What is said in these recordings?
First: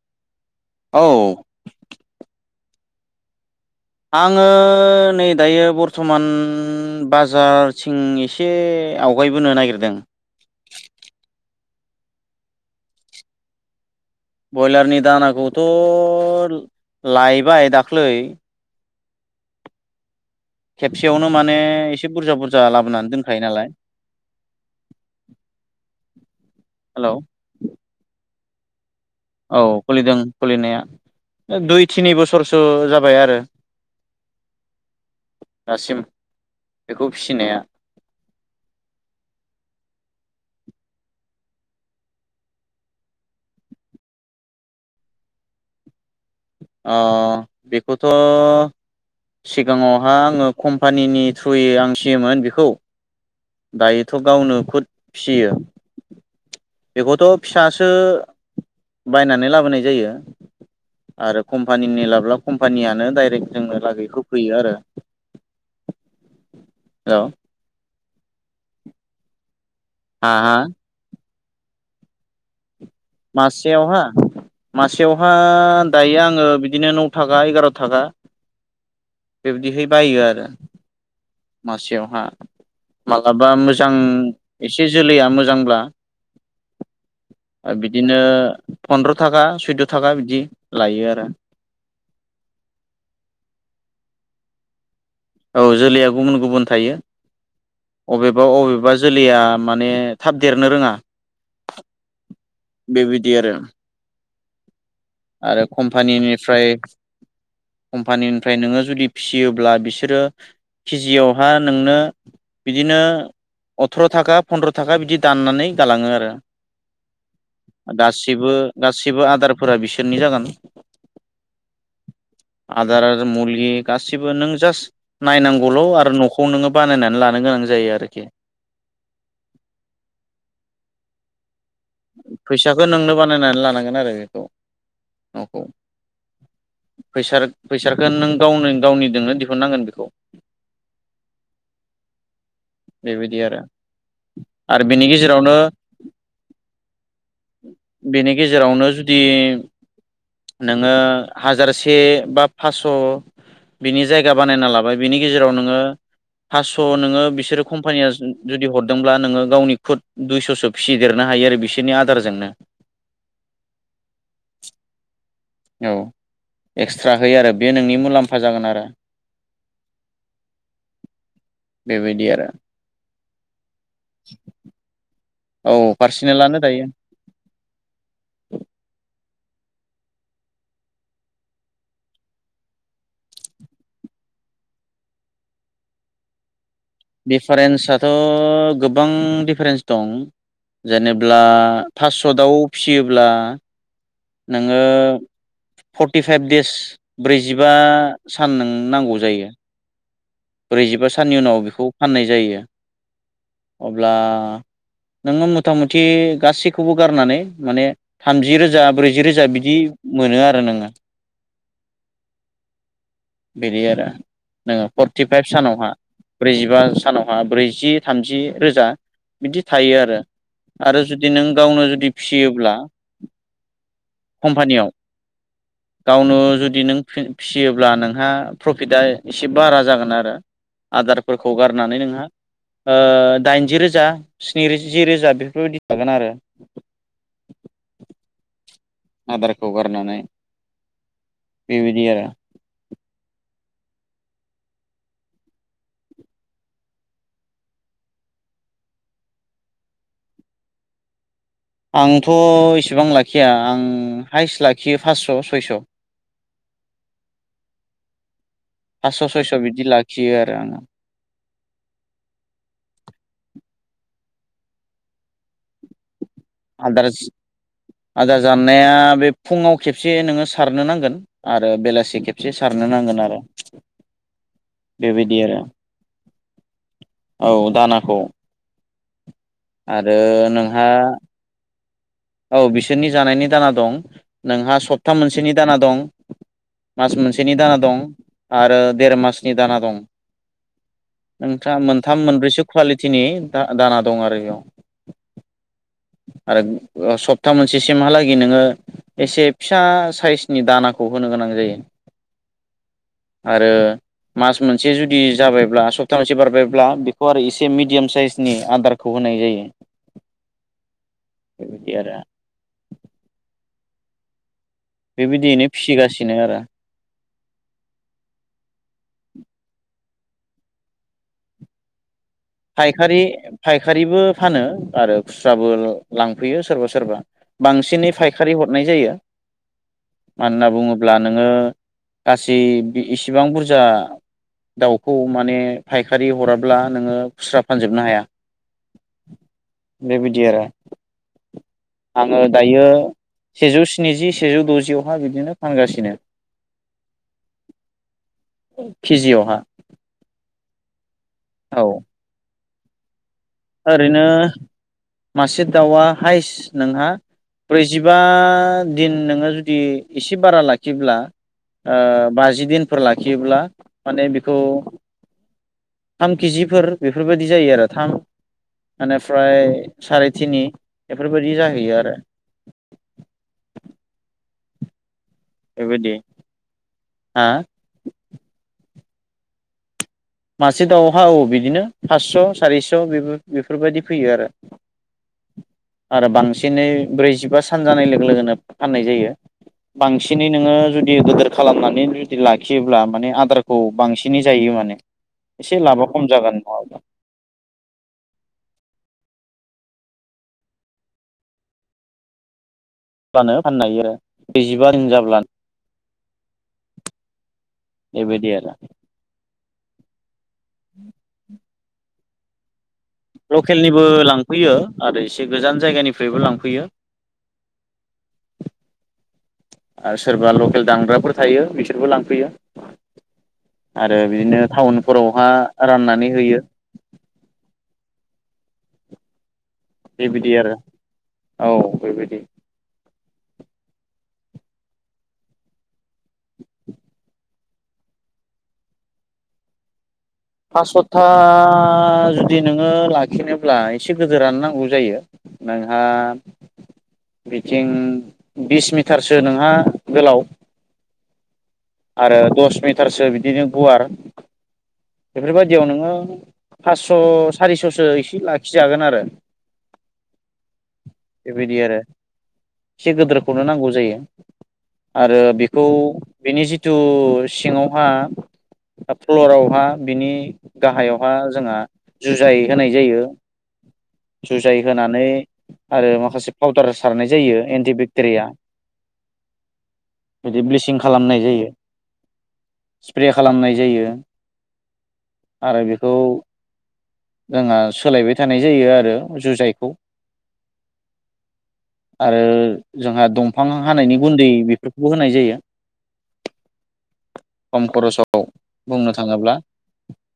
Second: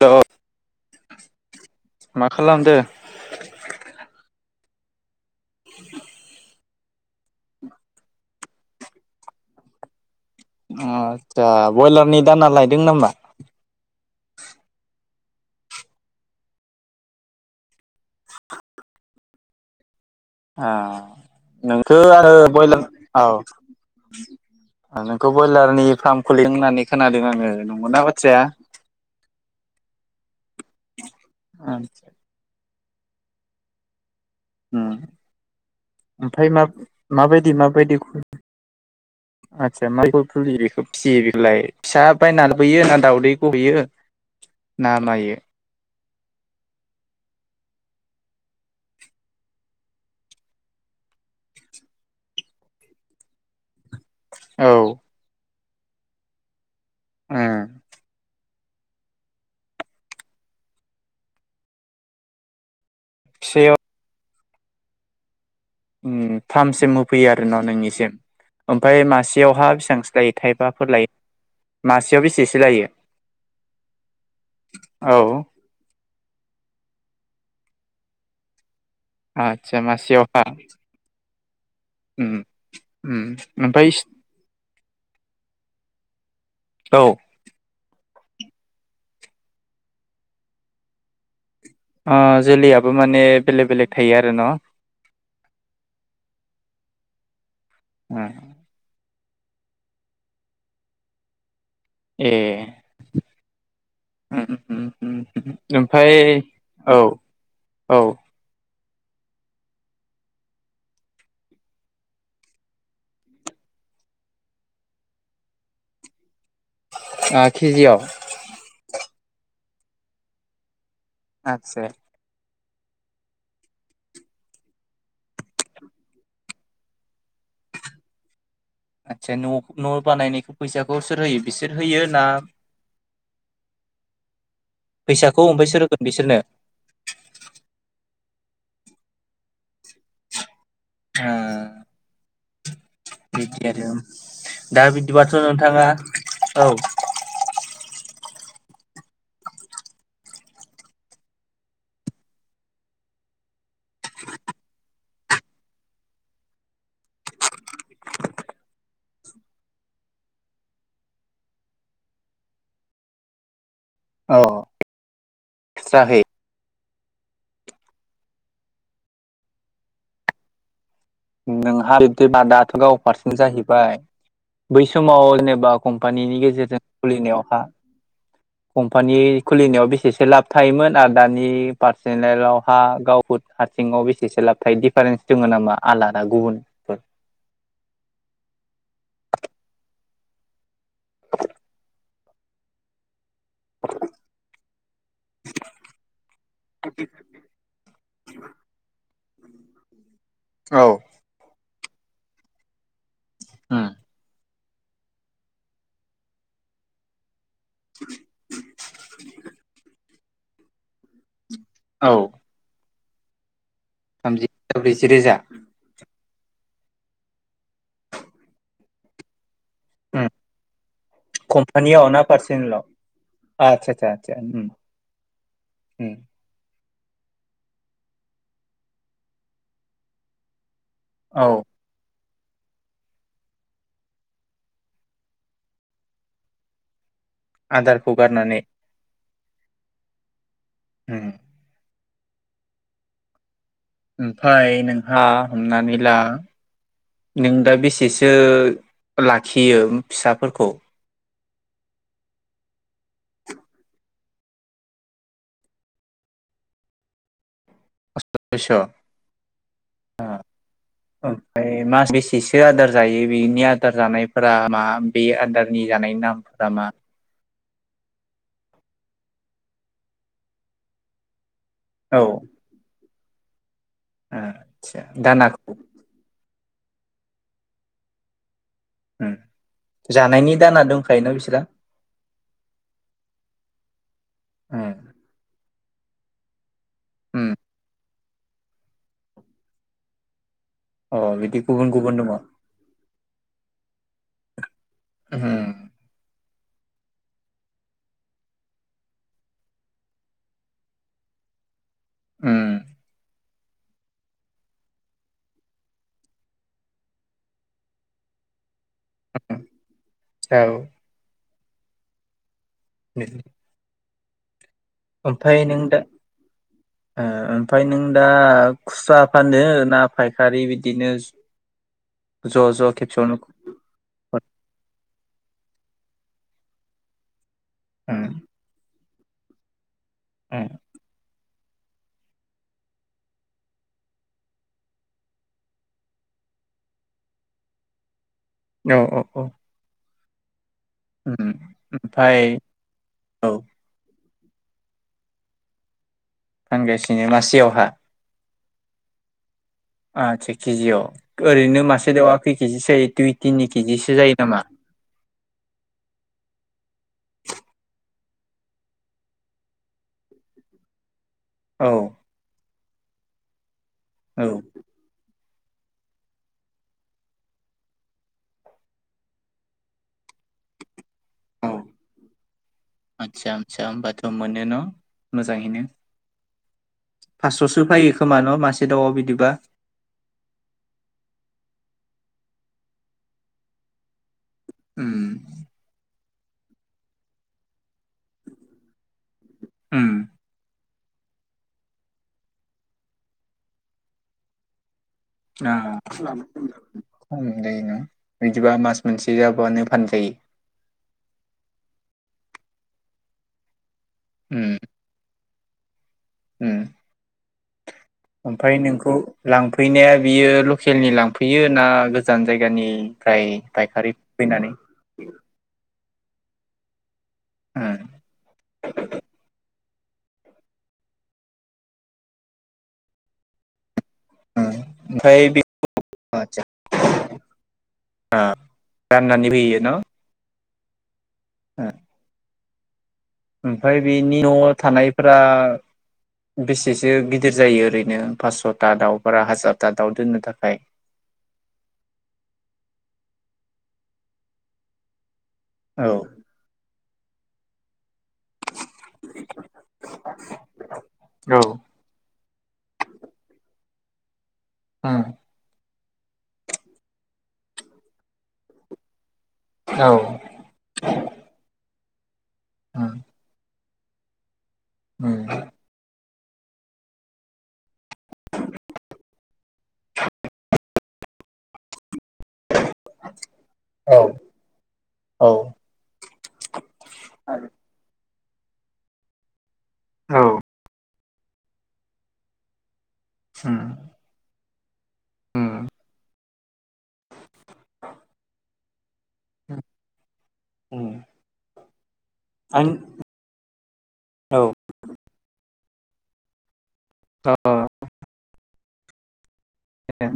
द' औ मा खालामदों? आंङो नै दायो बरथमान बाजारथिं एसे आवगाय निबोनो नागिरदों। आदसा बयलारनि दाना लायदों नामा? बयलारनि दानाखौथ लायबाय दाख्लै। आ खेबसेयावनो माने नोंखो एसे आरो बुरजा बुरजा बयलार लाबोनानै दोनखायो नालाय औ नोंखौ बयलारनि फार्म खुलिदों होननानै हेलौ खोनादों आंङो नंगौना बाथ्राया? औ खुलिदों खुलिनाया ओ दुइ थिनि बोसोरसो जाबाय आरो। उम दासिम ओमफाय मा बेखौ माबायदि फिसिनाया माबायदि खु आदसा [unintelligible] थुलि बेखौ फिसियो बेखौलाय फिसा बायनानै बोयो ना, दाउदैखौ बियो नामायो। अ' बेखौथ' सिगाङावहा आंङो कम्पानिनि थ्रुयै आं सिमोन बेखौ दायो थ' गावनो औ खुद फियो बेखौथ उम फिसासो बायनानै लाबोनाय जायो। आरो कम्पानिनि लाबब्ला कम्पानिया नों् डाइरेक फिसायाव जोंनो लागैखौ हो फैयो आरो। उम फार्म सिम होफैयो हेल' आरो न' नोंनिसिम। ओमफाय मासेयावहा बेसेबांसो लायो हाहा थाइबाफोर लायो मासेयाव बेसेसो लायो? मासेयावहा औ मासेयावहा दायो आं ङो बिदिनो नौ थाखा एगार थाखा आदसा बिबदिहै बायो मासेयावहा आरो मासेयावहा उम उम मालाबा ओमफ्राय मोजां एसे जोलैया मोजांब्ला औ ओ बिदिनो फनद्र थाखा सैद थाखा बिदि लायो आरो। ओ जोलैयाबो माने बेलेग बेलेक थायो आरो न'। औ जोलैया गुबुन गुबुन थायो। ओ अबेबा अबेबा जोलैया माने थाब देरनो रोङा। ए बेबायदि आरो‌। उम उम उम उम आरो ओमफ्राय कम्पनिनिफ्राय औ ओ कम्पानिनिफ्राय नोंङो जुदि फियोब्ला बिसोरो केजियावहा नोंनो बिदिनो अथ्र थाखा फन्द्र थाखा बिदि दाननानै गालाङो आरो। केजियाव गासिबो गासिबो आदारफोरा बिसोरनि जागोन। आथसे आदार आरो मुलि गासिबो नों जास्ट नायनांगौल आरो नखौ नोंङो बानायनानै लानो गोनां जायो आरोखि। आदसा न' न' बानायनायखौ फैसाखौ सोर होयो? बिसोर होयो ना फैसाखौ नोंनो बानायनानै लानांगोन आरो बेखौ फैसाखौ न'खौ। ओमफ्राय सोर होगोन बिसोरनो फैसार फैसारखौ नों गावनो गावनिजोंनो दिहुननांगोन बेखौ। उम बेबायदि आरो [unintelligible] दा आरो बेनि बिदिबाथ गेजेरावनो नोंथाङा औ बेनि गेजेरावनो जुदि नोङो हाजारसे बा फास्स' बिनि जायगा बानायना लाबाय बिनि गेजेराव नोङो फासस' नोङो बिसोरो कम्पानिया जुदि हरदोंब्ला नोङो गावनि खुद दुइस'सो फिसिदेरना हायो आरो बिसोरनि आदारजोंनो औ औ जाहै एक्सट्रा होयो आरो बे नोंनि मुलाम्फा जागोन आरो नोंहा बि बेबायदि आरो दाथ' गाव फारसेन जाहैबाय बै समाव जेबा औ कम्भानिनि पार्सनेलानो गेजेर दायो जोंहा कम्भानि बे खुलिनायाव बेसेसो थायो मोन आरो दानि पारसिनेल'हा [unintelligible] बेसेसो लाबथाय दिफारेन्स दोङ नामा आलादा गुबुन दिफारेन्साथ' गोबां दिफारेन्स दं जेनेब्ला पास्सतआव फियोब्ला नोङो फर्टिफाइभ देस ब्रैजिबा सान नों नांगौ जायो औ ब्रैजिबा साननि उनाव बेखौ फाननाय जायो उम अब्ला नोङो मथा मथि गासैखौबो गारनानै माने थामजि रोजा ब्रैजि रोजा बिदि मोनो आरो नोङो औ बिदि आरो थामजि नोङो ब्रैजि रोजा फर्टिफाइभ सानावहा ब्रैजिबा सानावहा ब्रैजि थामजि रोजा बिदि थायो आरो उम आरो जुदि नों गावनो जुदि फियोब्ला आतसा आतसा आतसा गावनो जुदि नों फिसियोब्ला नोंहा प्रफिटआ एसे बारा जागोन आरो औ आदारफोरखौ गारनानै नोंहा ओ दाइनजि रोजा स्निजि रोजा बेफोरबायदि थागोन आरो आदारखौ गारनानै आदारखौ गारनानै उम बेबायदि आरो ओमफफ्राय नोंहा हमनानै ला नों दा बेसेसो लाखियो फिसाफोरखौ आंथ' इसेबां लाखिया आं हाइस्ट लाखियो फास्स' सयस' [inaudible] पासस' सयस' बिदि लाखि ओ ओमफ्राय मास बेसेसो आदार जायो बेनि आदार जानायफोरा मा बे आदारनि जानायनि नाम आदार आदार जानाया बे फुङाव खेबसे नोङो सारनो नांगोन आरो बेलासि खेबसे सारनो नांगोन आरो ओ आचा बेबायदि आरो दानाखौ औ दानाखौ उम आरो जानायनि दाना नोंहा दंखायोना बिसोरा औ बिसोरनि जानायनि दाना दं नोंहा उम सप्ता मोनसेनि दाना दं मास उम मोनसेनि दाना दं आरो देर मासनि दाना दं अ बिदि नोंथाङा गुबुन गुबुन मोनथाम दङ मोनब्रैसो कुवालिटिनि द दाना दं आरो बेयाव उम आरो सप्ता मोनसेसिमहालागै नोङो एसे फिसा साइसनि दानाखौ होनो गोनां जायो उम आरो मास मोनसे जुदि जाबायब्ला सप्ता मोनसे बारबायब्ला बेखौ आरो एसे मिडियाम साइजनि आदार खौ होनाय जायो औ बेबायदि आरो [unintelligible] ओमफ्राय बेबायदियैनो नों दा फिसिगासिनो आरो ओ ओमफाय नों दा खुसा फानदो ना? फायखारि बिदिनो। ज' फायखारि खेबसेयावनो फायखारिबो फानो आरो। खुस्राबो लांफैयो सोरबा सोरबा बांसिनै उम फायखारि हरनाय जायो। मानो होनना उम बुङोब्ला नोङो गासै इसिबां बुरजा दाउखौ माने फायखारि हराब्ला नोङो खुस्रा फानजोबनो हाया। औ औ औ। बेबायदि आरो उम ओमफ्राय आङो दायो औ सेजौ स्निजि सेजौ द'जियावहा बिदिनो फानगासिनो। फानगासिनो मासेयावहा। केजियावहा। आचसा केजियाव ओरैनो औ मासे देआ खै केजिसो दुइ तिनि केजिसो ओरैनो जायो नामा मासे दाउआ हायस्ट नोंहा ब्रैजि बिबा दिन नोङो जुदि एसे बारा लाखियोब्ला औ बाजिदिन फोर लाखियोब्ला माने बेखौ औ थाम केिजिफोर बेफोरबायदि जायो आरो थाम एनिफ्राय सारि तिनि। बेफोरबायाददि जाहैयो आरो। बेन' मोजाङैनो। बेबायदि हा फास्स'सो फायो खोमान' मासे दाउआव बिदिबा? मासे दाउहा औ बिदिनो फासस' सारिस' बेफोरबायदि फैयो आरो। उम। आरो बांसिनै ब्रैजिबा सान जानाय लोगो लोगोनो फाननाय जायो। उम बांसिनै नोङो जुदि गिदोर खालामनानै जुदि लाखियोब्ला माने आदारखौ बांसिनै जायो माने। एसे लाबा खम जागोन नङाब्लानो [unintelligible] नैदिबा मास मोनसे जाबावानो फानजायो। फानो फाननो हायो ।आरो उम ब्रैजिबा दिन जाब्लानो। उम बेबायदि आरो ओमफ्राय नोंखौ लांफैनाया बियो लकेलनि लांफैयो ना गोजान जायगानि? लकेलनिबो लांफैयो आरो एसे गोजान जायगानिफ्रायबो लांफैयो। उम आरो सोरबा लकेल दामग्राफोर थायो बिसोरबो लांफैयो। आरो बिदिनो उम टाउनफोरावहा ओमफ्राय बे राननानै होयो। आं राननानैबो हैयो। बे बिदिआरो। औ ओ बेबायदि। ओमफ्राय बेनि न' थानायफोरा बेसेसो गिदिर जायो ओरैनो फासस'था दाउ बारा हाजारथा दाउ दोननो? थाखाय पास्स'था जुदि नोङो लाखिनोब्ला एसे गोदोरानो नांगौ जायो। नोंहा औ मिथिं बिस मिटारसो नोंहा गोलाव औ आरो दस मिटारसो बिदिनो गुवार बेफोरबायदियाव नोङो। फासस' सारिस'सो एसे लाखिजागोन आरो औ बेबायदि आरो एसे गिदोरखौनो नांगौ। जायो आरो बेखौ बिनि जि जिथु सिङावहा फ्लरावहा बिनि गाहायाव आ जोंहा जुजाय होनाय जायो। जुजाय होनानै औ आरो माखासे पाउदार सारनाय जायो एन्टिबेक्टेरिया। बिदि ब्लिसिं खालामनाय जायो। स्प्रे खालामनाय जायो आरो बेखौ जोंहा सोलायबाय थानाय जायो आरो जुजाइखौ आरो आं जोंहा दंफां हानायनि गुन्दै बेफोरखौबो होनाय जायो । औ खम खरसाव बुंनो थाङोब्ला ए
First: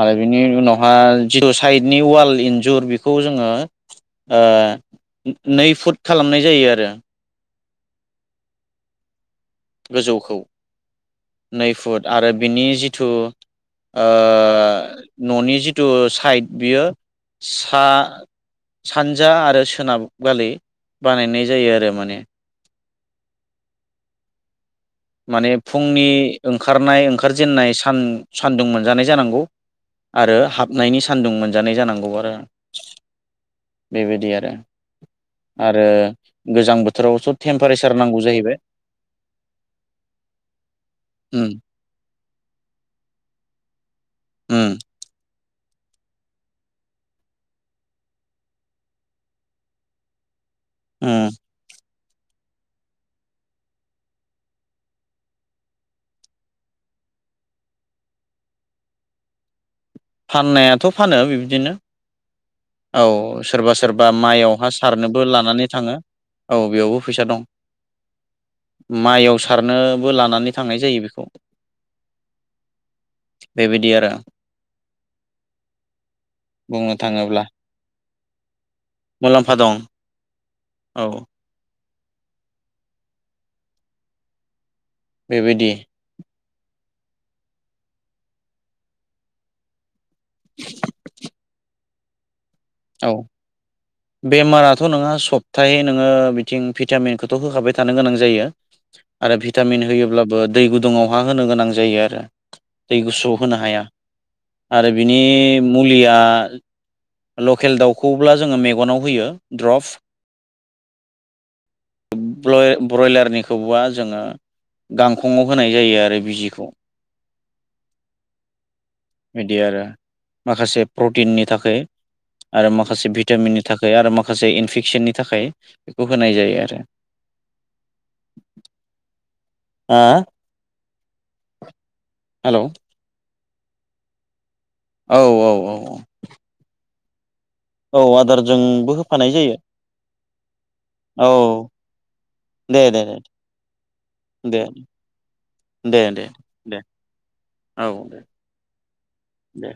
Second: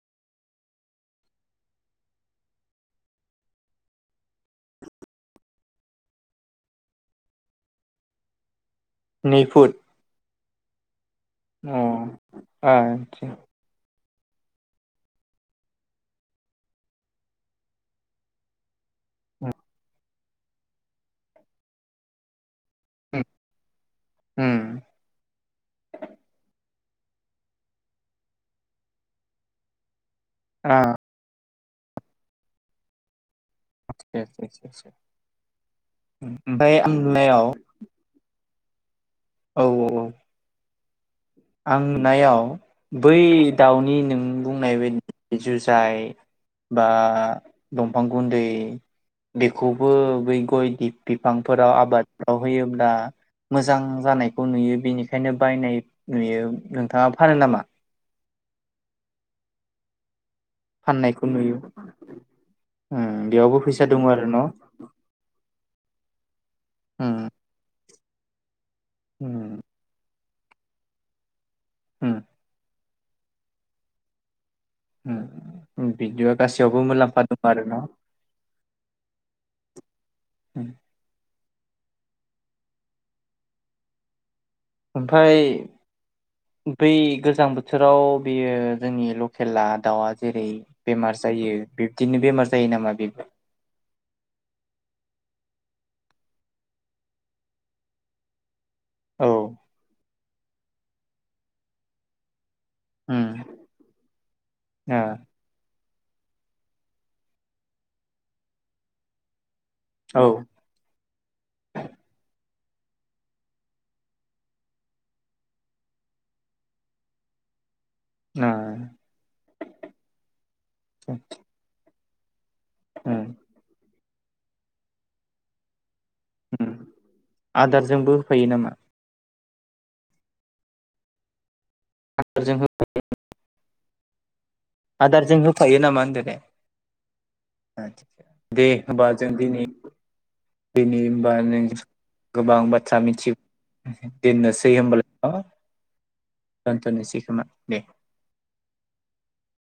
आरो बिनि उनावहााय जिथु साइडनि वाल इन्जुर बेखौ जोङो नै फुट खालामनाय जायो आरो। नै फुट गोजौखौ नै अ फुट आरो बिनि जिथु आदसा न'नि जिथु साइड बियो सा सानजा आरो सोनाब गलि बानायनाय जायो आरो माने हुम माने फुंनि ओंखारनाय ओंखारजेननाय सान सान्दुं मोनजानाय जानांगौ। आरो हाबनायनि सान्दुं मोनजानाय जानांगौ आरो ए बेबायदि आरो आरो गोजां बोथोरावस' टेम्पारेसार नांगौ जाहैबाय औ औ औ उम आंनायाव बै दाउनि नों उम बुंनाय बायदि जुजाइ बा दंफां गुन्दै बेखौबो बै गय उम बिफांफोराव आबाद [inaudible] होयोब्ला मोजां जानायखौ नुयो बेनिखायनो बायनाय। नुयो नोंथाङा फानो नामा? फाननायाथ' फानो फाननायखौ नुयो बिबदिनो उम औ बेयावबो सोरबा फैसा दङ सोरबा आरो न' माइयावहा सारनोबो लानानै थाङो। औ बेयावबो उम फैसा दं माइआव उम सारनोबो लानानै थांनाय जायो बेखौ हा बेबायदि आरो बिदिआ गासैयावबो बुंनो मुलाम्फा थाङोब्ला दं आरो ना, । मुलाम्फा दं औ ओमफफ्राय बेबायदि बै गोजां बोथोराव बेयो जोंनि लकेला दाउआ जेरै बेमार जायो बिब्दिनो बेमार जायो नामा औ बेबो बेमाराथ' नोंहा सब हपथायै नोङो बिथिं भिटामिनखौथ' होखाबाय थानो गोनां जायो औ आरो भिटामिन होयोब्ला। बा दै गुदुुङावहा होनो गोनां जायो आरो। दै उम गुसु होनो हाया आरो ओ बिनि मुलिया लकेल दाउखौब्ला जोङो मेगनाव होयो औ द्रप ब्रयलारनिखौबा जोङो गांखंआव होनाय जायो आरो बिजिखौ [inaudible] बिदि आरो माखासे प्रटिननि थाखाय [inaudible] आरो माखासे उम भिटामिननि थाखाय आरो माखासे इनफेकसननि थाखाय बेखौ होनाय जायो उम आरो आदारजोंबो होफायो नामा? हा हेलौ [inaudible] औ आदारजों औ औ होफायो औ नामा होनदों? औ दे आदारजोंबो होमबा जों होफानाय जायो दिनि दिनि औ होमबा नों गोबां दे बाथ्रा दे मिथि दोननो दे सै होमबाल। दे दे दे दोनथ'नोसै खोमा दे। दे